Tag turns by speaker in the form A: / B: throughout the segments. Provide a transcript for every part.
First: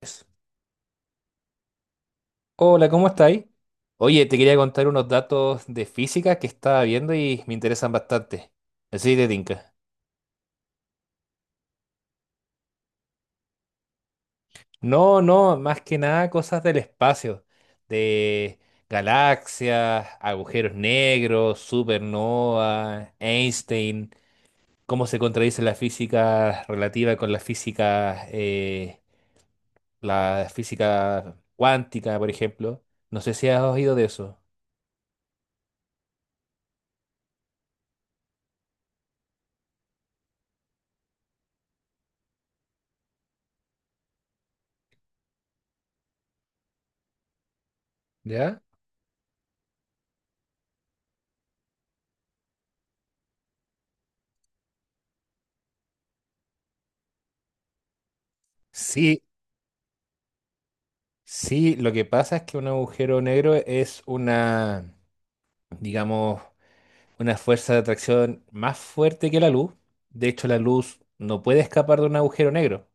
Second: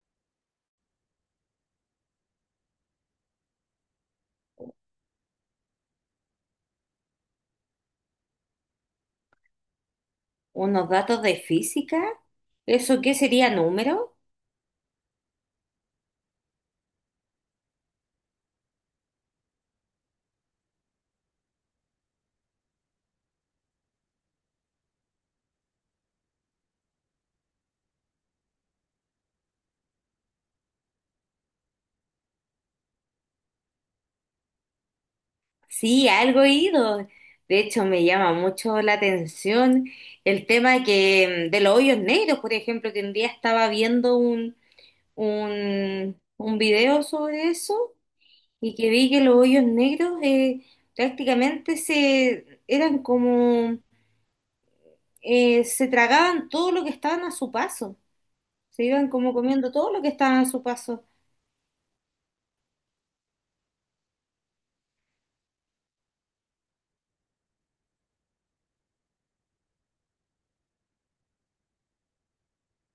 A: Pues, hola, ¿cómo estáis? Oye, te quería contar unos datos de física que estaba viendo y me interesan bastante. Así de tinca.
B: Unos datos de física. ¿Eso qué sería número?
A: No, no, más que nada cosas del espacio, de galaxias, agujeros negros, supernova, Einstein, cómo se contradice la física relativa con la física cuántica, por ejemplo. No sé si has oído de eso.
B: Sí, algo he ido. De hecho, me llama mucho la atención el tema de los hoyos negros, por ejemplo, que un día estaba viendo un video sobre eso
A: ¿Ya?
B: y que vi que los hoyos negros prácticamente se eran como se tragaban todo lo que estaban a su paso. Se iban
A: Sí.
B: como comiendo todo lo que estaban a su paso.
A: Sí, lo que pasa es que un agujero negro es una, digamos, una fuerza de atracción más fuerte que la luz. De hecho, la luz no puede escapar de un agujero negro.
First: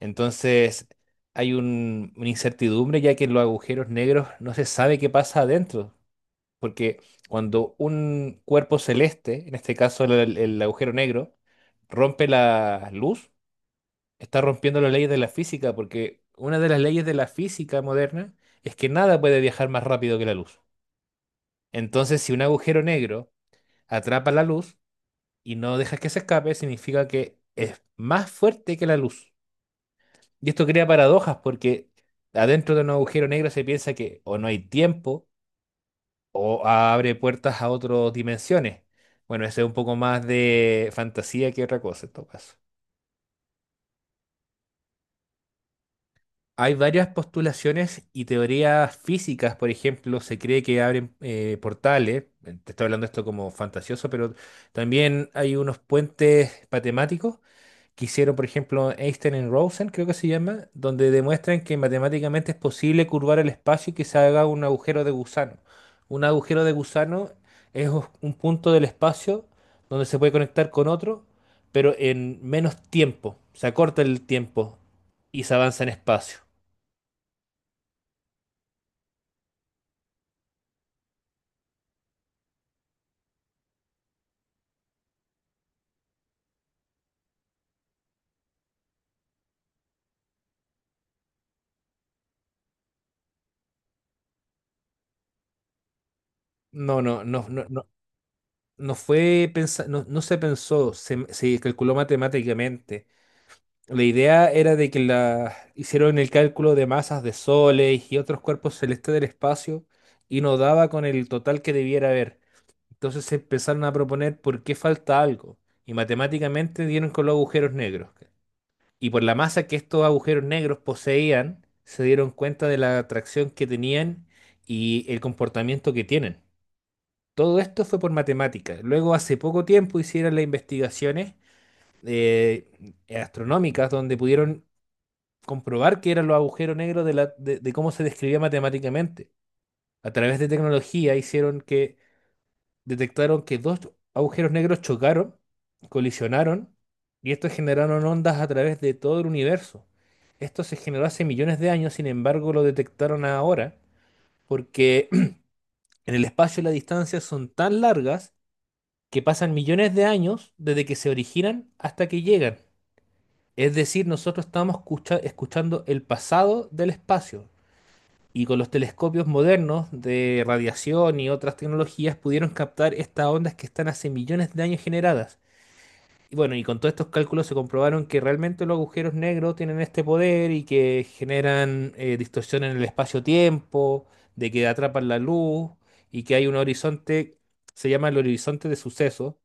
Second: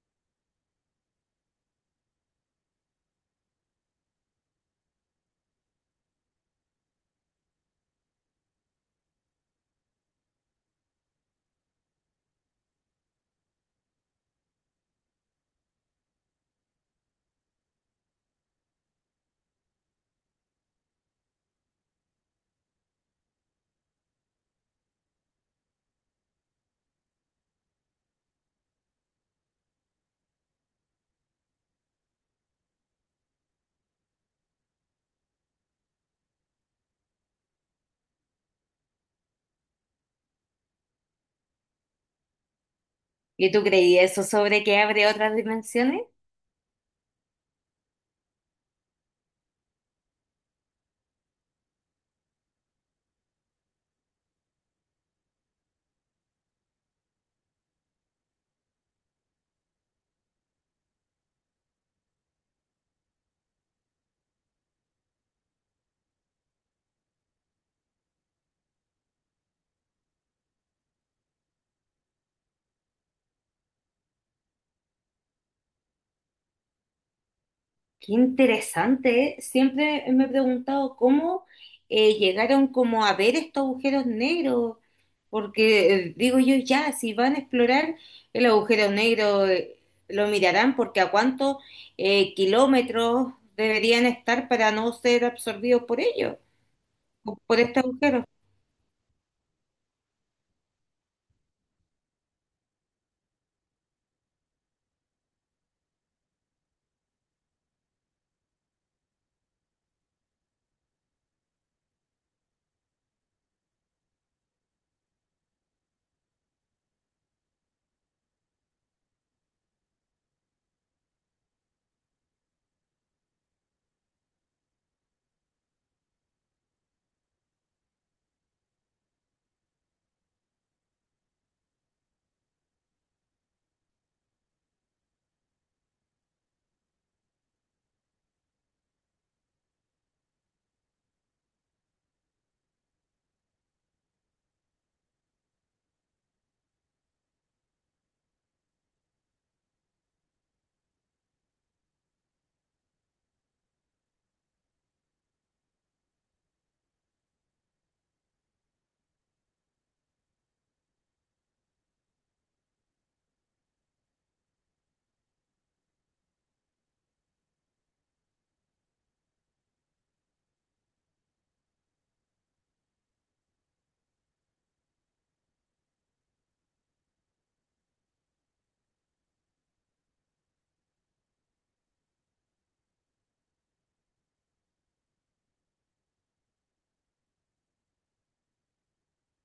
A: Entonces, hay una incertidumbre ya que en los agujeros negros no se sabe qué pasa adentro. Porque cuando un cuerpo celeste, en este caso el agujero negro, rompe la luz, está rompiendo las leyes de la física, porque una de las leyes de la física moderna es que nada puede viajar más rápido que la luz. Entonces, si un agujero negro atrapa la luz y no dejas que se escape, significa que es más fuerte que la luz. Y esto crea paradojas porque adentro de un agujero negro se piensa que o no hay tiempo o abre puertas a otras dimensiones. Bueno, eso es un poco más de fantasía que otra cosa en todo caso.
B: ¿Y tú creías eso sobre que abre otras dimensiones?
A: Hay varias postulaciones y teorías físicas, por ejemplo, se cree que abren portales, te estoy hablando esto como fantasioso, pero también hay unos puentes matemáticos que hicieron, por ejemplo, Einstein y Rosen, creo que se llama, donde demuestran que matemáticamente es posible curvar el espacio y que se haga un agujero de gusano. Un agujero de gusano es un punto del espacio donde se puede conectar con otro, pero en menos tiempo, se acorta el tiempo y se avanza en espacio.
B: Qué interesante, ¿eh? Siempre me he preguntado cómo llegaron como a ver estos agujeros negros, porque digo yo, ya, si van a explorar el agujero negro, lo mirarán porque a cuántos kilómetros deberían estar para no ser absorbidos por ellos,
A: No, no, no,
B: por
A: no,
B: este
A: no,
B: agujero.
A: no, se pensó, se calculó matemáticamente. La idea era de que hicieron el cálculo de masas de soles y otros cuerpos celestes del espacio y no daba con el total que debiera haber. Entonces se empezaron a proponer por qué falta algo. Y matemáticamente dieron con los agujeros negros. Y por la masa que estos agujeros negros poseían, se dieron cuenta de la atracción que tenían y el comportamiento que tienen. Todo esto fue por matemáticas. Luego, hace poco tiempo, hicieron las investigaciones eh, astronómicas donde pudieron comprobar que eran los agujeros negros de cómo se describía matemáticamente. A través de tecnología hicieron que detectaron que dos agujeros negros chocaron, colisionaron, y estos generaron ondas a través de todo el universo. Esto se generó hace millones de años, sin embargo, lo detectaron ahora porque en el espacio las distancias son tan largas que pasan millones de años desde que se originan hasta que llegan. Es decir, nosotros estamos escuchando el pasado del espacio. Y con los telescopios modernos de radiación y otras tecnologías pudieron captar estas ondas que están hace millones de años generadas. Y bueno, y con todos estos cálculos se comprobaron que realmente los agujeros negros tienen este poder y que generan distorsión en el espacio-tiempo, de que atrapan la luz y que hay un horizonte, se llama el horizonte de suceso,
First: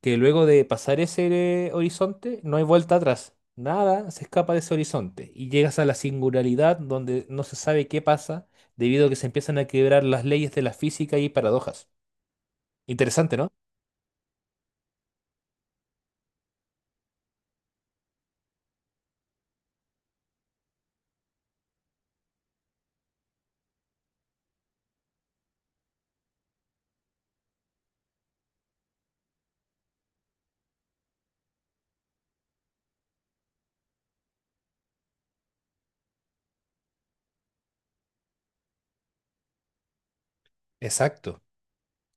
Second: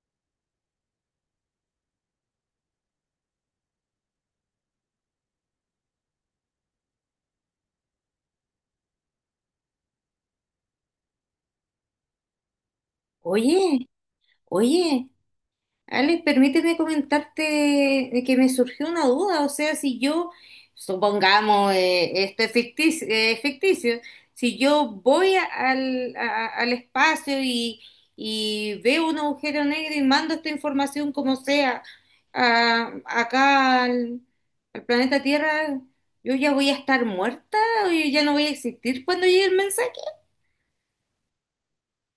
A: que luego de pasar ese horizonte no hay vuelta atrás. Nada se escapa de ese horizonte y llegas a la singularidad donde no se sabe qué pasa debido a que se empiezan a quebrar las leyes de la física y paradojas. Interesante, ¿no?
B: Oye, oye. Alex, permíteme comentarte que me surgió una duda, o sea, si yo, supongamos, esto es ficticio, ficticio, si yo voy a- al espacio y veo un agujero negro y mando esta información como sea acá al, al planeta Tierra, ¿yo ya voy a estar muerta o yo ya no voy a existir cuando llegue el mensaje?
A: Exacto.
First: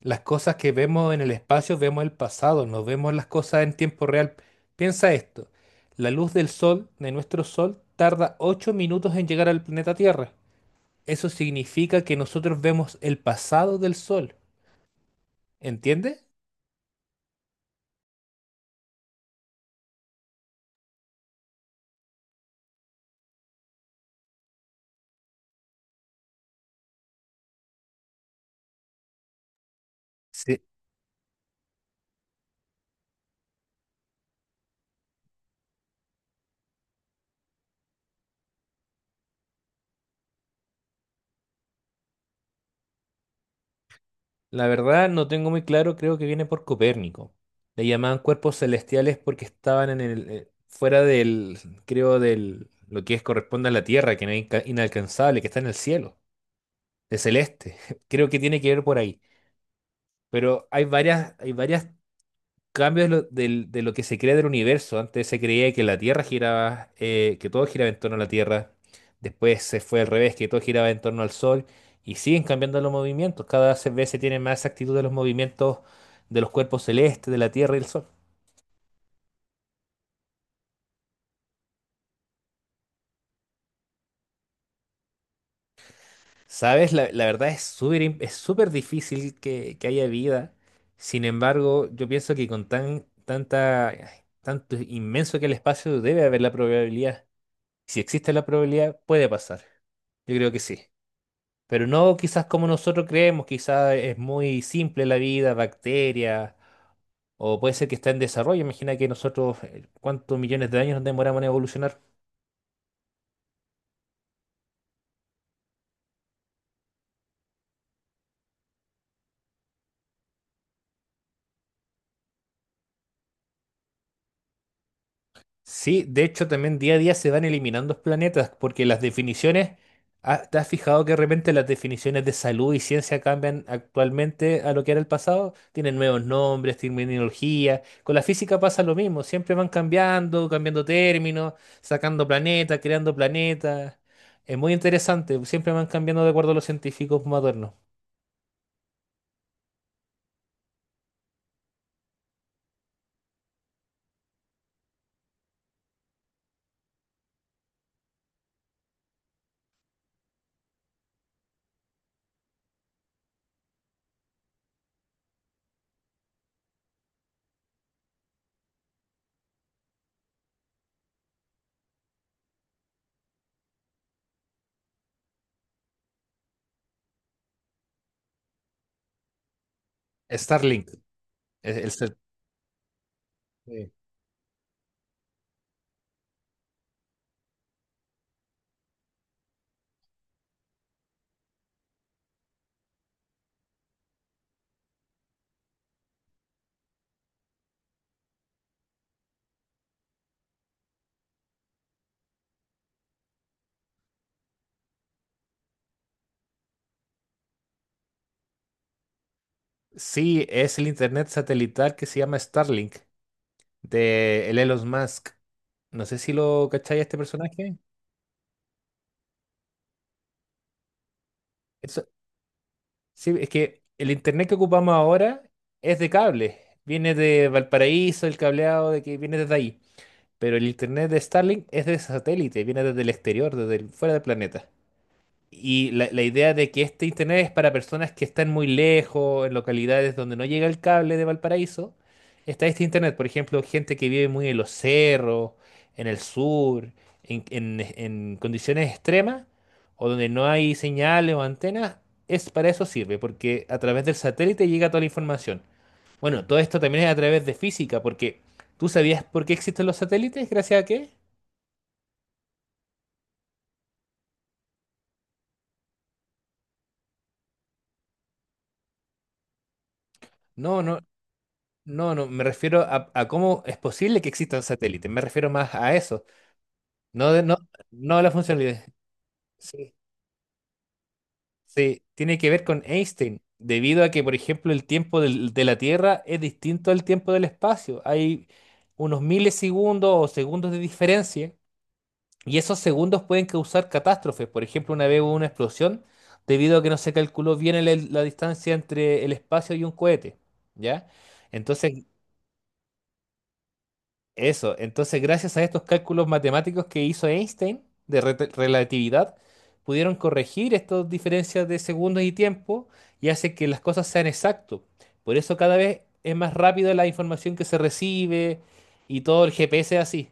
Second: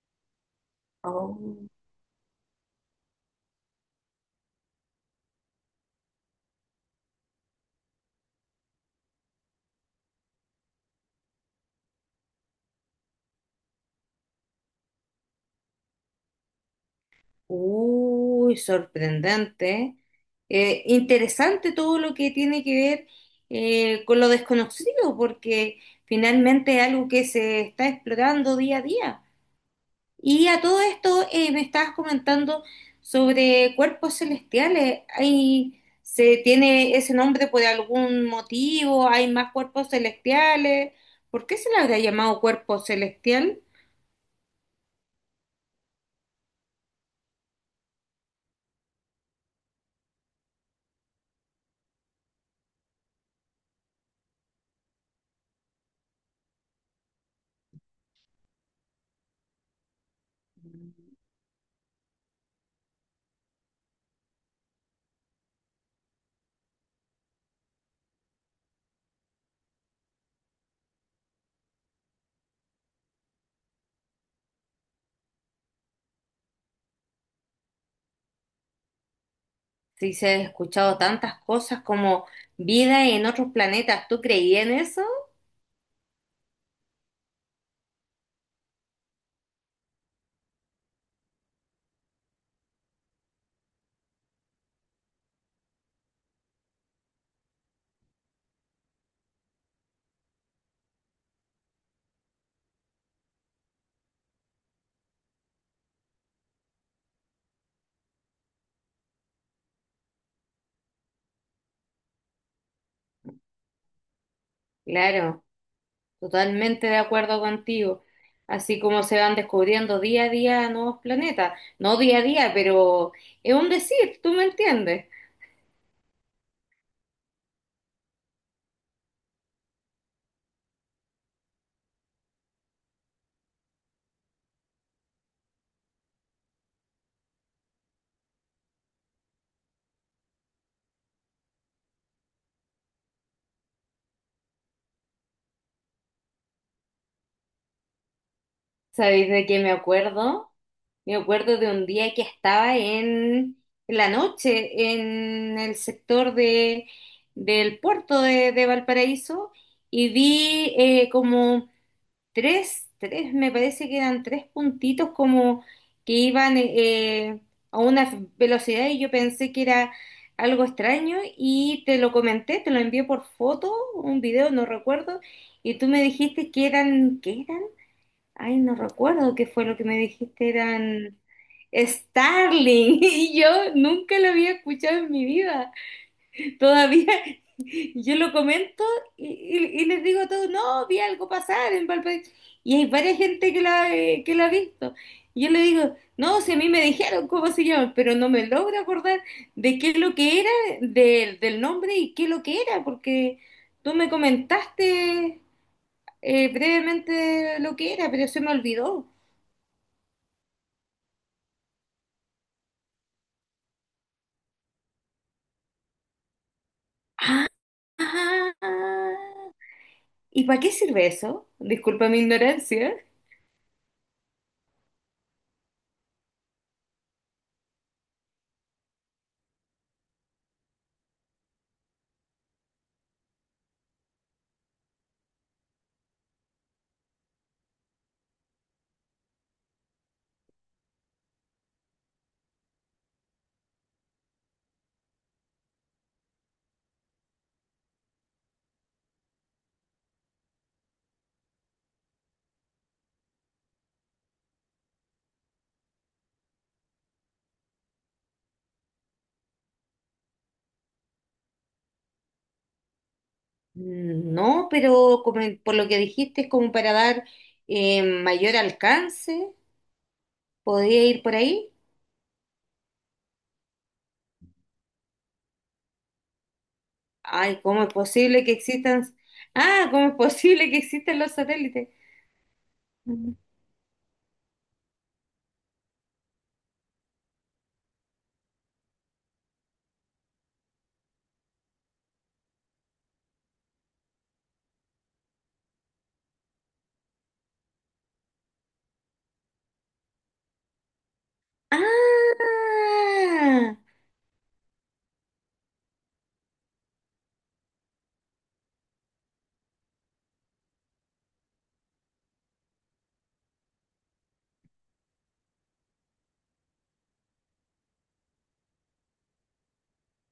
A: Las cosas que vemos en el
B: Oh.
A: espacio, vemos el pasado, no vemos las cosas en tiempo real. Piensa esto. La luz del sol, de nuestro sol, tarda 8 minutos en llegar al planeta Tierra. Eso significa que nosotros vemos el pasado del sol. Entiende.
B: Uy, sorprendente. Interesante todo lo que tiene que ver con lo desconocido, porque finalmente es algo que se está explorando día a día. Y a todo esto me estabas comentando sobre cuerpos celestiales. ¿Hay, se tiene ese nombre por algún motivo? ¿Hay más cuerpos celestiales? ¿Por qué se le habría llamado cuerpo celestial?
A: La verdad no tengo muy claro, creo que viene por Copérnico. Le llamaban cuerpos celestiales porque estaban en fuera creo, lo que es corresponde a la Tierra, que no es inalcanzable, que está en el cielo, de celeste. Creo que tiene que ver por ahí. Pero hay varias cambios de lo que se crea del universo. Antes se creía que la Tierra giraba, que todo giraba en torno a la Tierra. Después se fue al revés, que todo giraba en torno al Sol. Y siguen cambiando los movimientos. Cada vez se tiene más actitud de los movimientos de los cuerpos celestes, de la Tierra y el Sol.
B: Sí, se ha escuchado tantas cosas como vida en otros planetas. ¿Tú creías en eso?
A: ¿Sabes? La verdad es es súper difícil que haya vida. Sin embargo, yo pienso que con tanta, tanto inmenso que el espacio debe haber la probabilidad. Si existe la probabilidad, puede pasar. Yo creo que sí. Pero no quizás como nosotros creemos, quizás es muy simple la vida, bacterias, o puede ser que está en desarrollo. Imagina que nosotros, ¿cuántos millones de años nos demoramos en evolucionar?
B: Claro, totalmente de acuerdo contigo. Así como se van descubriendo día a día nuevos planetas. No día a día, pero es un decir, ¿tú me entiendes?
A: Sí, de hecho también día a día se van eliminando planetas porque las definiciones, ah, ¿te has fijado que de repente las definiciones de salud y ciencia cambian actualmente a lo que era el pasado? Tienen nuevos nombres, terminología. Con la física pasa lo mismo, siempre van cambiando, cambiando términos, sacando planetas, creando planetas. Es muy interesante, siempre van cambiando de acuerdo a los científicos modernos.
B: ¿Sabéis de qué me acuerdo? Me acuerdo de un día que estaba en la noche en el sector de, del puerto de Valparaíso y vi como me parece que eran tres puntitos como que iban a una velocidad y yo pensé que era algo extraño y te lo comenté, te lo envié por foto, un video, no recuerdo, y tú me dijiste que eran, ¿qué eran? Ay, no recuerdo qué fue lo que me dijiste,
A: Starlink.
B: eran
A: Es el
B: Starling y yo
A: Sí.
B: nunca lo había escuchado en mi vida. Todavía yo lo comento y les digo a todos, no, vi algo pasar en Valparaíso. Y hay varias gente que la ha visto. Y yo le digo, no, si a mí me dijeron cómo se llama, pero no me logro acordar de qué es lo que era, del nombre y qué es lo que era, porque tú me comentaste brevemente lo que era, pero se me olvidó.
A: Sí, es el internet satelital que se llama Starlink, de el Elon Musk. No sé si lo cacháis a este personaje.
B: Ah, ¿y para qué sirve eso?
A: Eso,
B: Disculpa mi ignorancia.
A: sí, es que el internet que ocupamos ahora es de cable. Viene de Valparaíso, el cableado de que viene desde ahí. Pero el internet de Starlink es de satélite, viene desde el exterior, desde fuera del planeta. Y la idea de que este internet es para personas que están muy lejos, en localidades donde no llega el cable de Valparaíso, está este internet. Por ejemplo, gente que vive muy en los cerros, en el sur, en condiciones extremas, o donde no hay señales o antenas, es para eso sirve, porque a través del satélite llega toda la información. Bueno, todo esto también es a través de física, porque ¿tú sabías por qué existen los satélites? ¿Gracias a qué?
B: No, pero como por lo que dijiste, es como para dar mayor alcance.
A: No, no.
B: ¿Podría ir por ahí?
A: No, no, me refiero a cómo es posible que exista un satélite. Me refiero más a eso. No, de- no,
B: Ay, ¿cómo es
A: no a la
B: posible que
A: funcionalidad.
B: existan? Ah,
A: Sí,
B: ¿cómo es posible que existan los satélites?
A: sí, tiene que ver con
B: Mm.
A: Einstein, debido a que, por ejemplo, el tiempo de la Tierra es distinto al tiempo del espacio. Hay unos milisegundos o segundos de diferencia, y esos segundos pueden causar catástrofes. Por ejemplo, una vez hubo una explosión debido a que no se calculó bien la distancia entre el espacio y un cohete. ¿Ya? Entonces,
B: Ah,
A: eso, entonces gracias a estos cálculos matemáticos que hizo Einstein de relatividad, pudieron corregir estas diferencias de segundos y tiempo y hace que las cosas sean exactas. Por eso cada vez es más rápido la información que se recibe y todo el GPS es así.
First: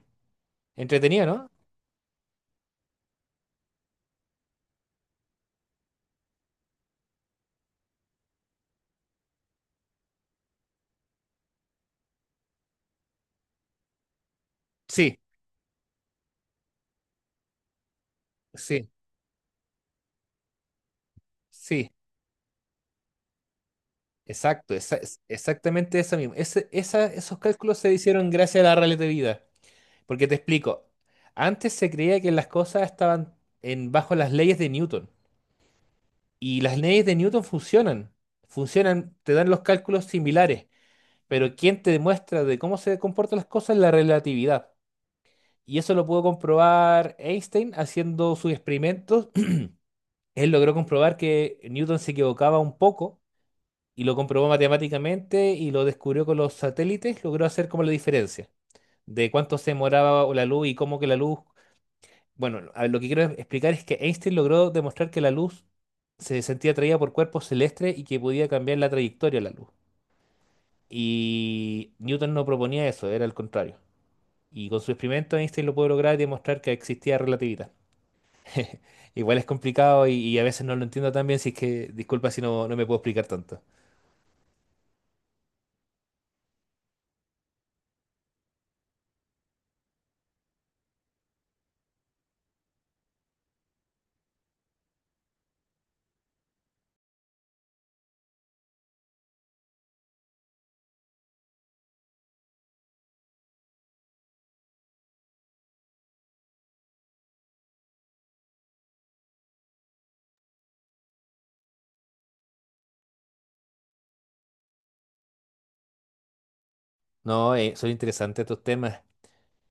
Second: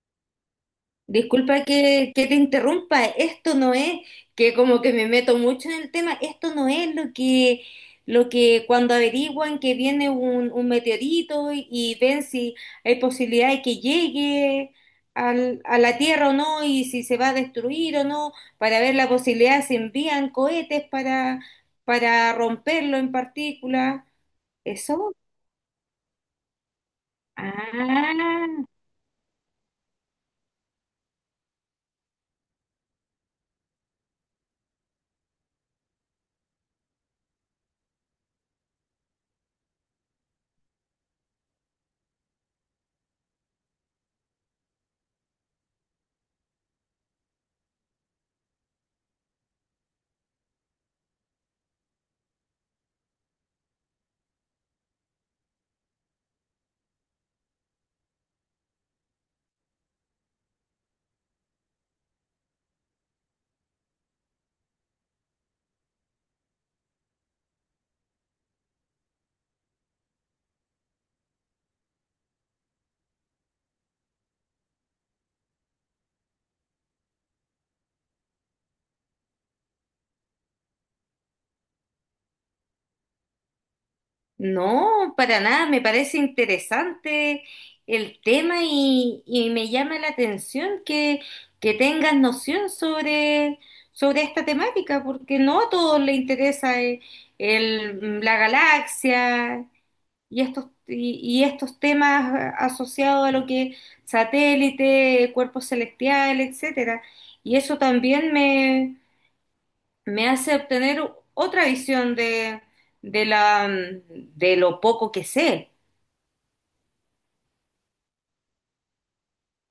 A: Entretenido, ¿no?
B: disculpa que te interrumpa, esto no es que como que me meto mucho en el tema, esto no es lo que cuando averiguan que viene un meteorito y ven si hay posibilidad de que llegue
A: Sí,
B: a la Tierra o no y si se va a destruir o no, para
A: sí,
B: ver la posibilidad si envían cohetes
A: sí,
B: para romperlo en partículas,
A: exacto,
B: ¿eso?
A: exactamente eso mismo. Esos cálculos se hicieron gracias
B: Ah.
A: a la relatividad. Porque te explico, antes se creía que las cosas estaban en, bajo las leyes de Newton. Y las leyes de Newton funcionan, funcionan, te dan los cálculos similares, pero quien te demuestra de cómo se comportan las cosas es la relatividad. Y eso lo pudo comprobar Einstein haciendo sus experimentos. Él logró comprobar que Newton se equivocaba un poco y lo comprobó matemáticamente y lo descubrió con los satélites, logró hacer como la diferencia de cuánto se demoraba la luz y cómo que la luz... Bueno, a ver, lo que quiero explicar es que Einstein logró demostrar que la luz se sentía atraída por cuerpos celestes y que podía cambiar la trayectoria de la luz. Y Newton no proponía eso, era el contrario. Y con su experimento Einstein lo pudo lograr y demostrar que existía relatividad. Igual es complicado y a veces no lo entiendo tan bien, si es que disculpa si no, no me puedo explicar tanto.
B: No, para nada, me parece interesante el tema y me llama la atención que tengas noción sobre, sobre esta temática, porque no a todos les interesa la galaxia y estos temas asociados a lo que satélite, cuerpos celestiales, etcétera. Y eso también me hace obtener otra visión de la, de lo poco que sé.
A: No, son interesantes estos temas.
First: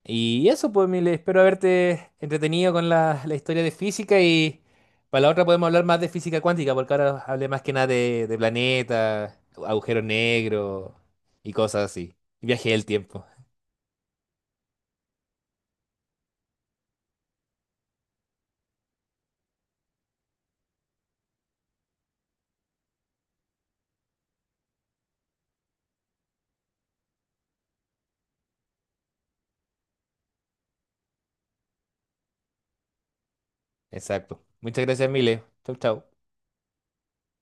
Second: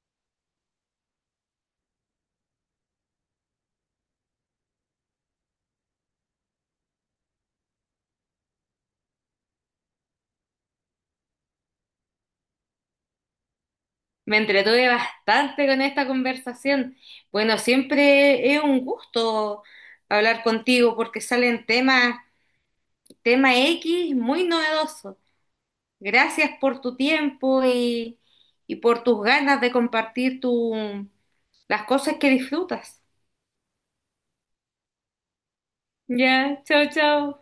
A: Y eso, pues, Mile, espero haberte entretenido con la historia de física y para la otra podemos hablar más de física cuántica, porque ahora hablé más que nada de planetas, agujeros negros y cosas así. Y viaje del tiempo.
B: Me entretuve bastante con esta conversación. Bueno, siempre es un gusto hablar contigo porque salen temas, tema X muy novedosos. Gracias por tu tiempo y por tus ganas de compartir tu, las cosas que disfrutas.
A: Exacto. Muchas gracias, Mile. Chau, chau.
B: Ya, chao, chao.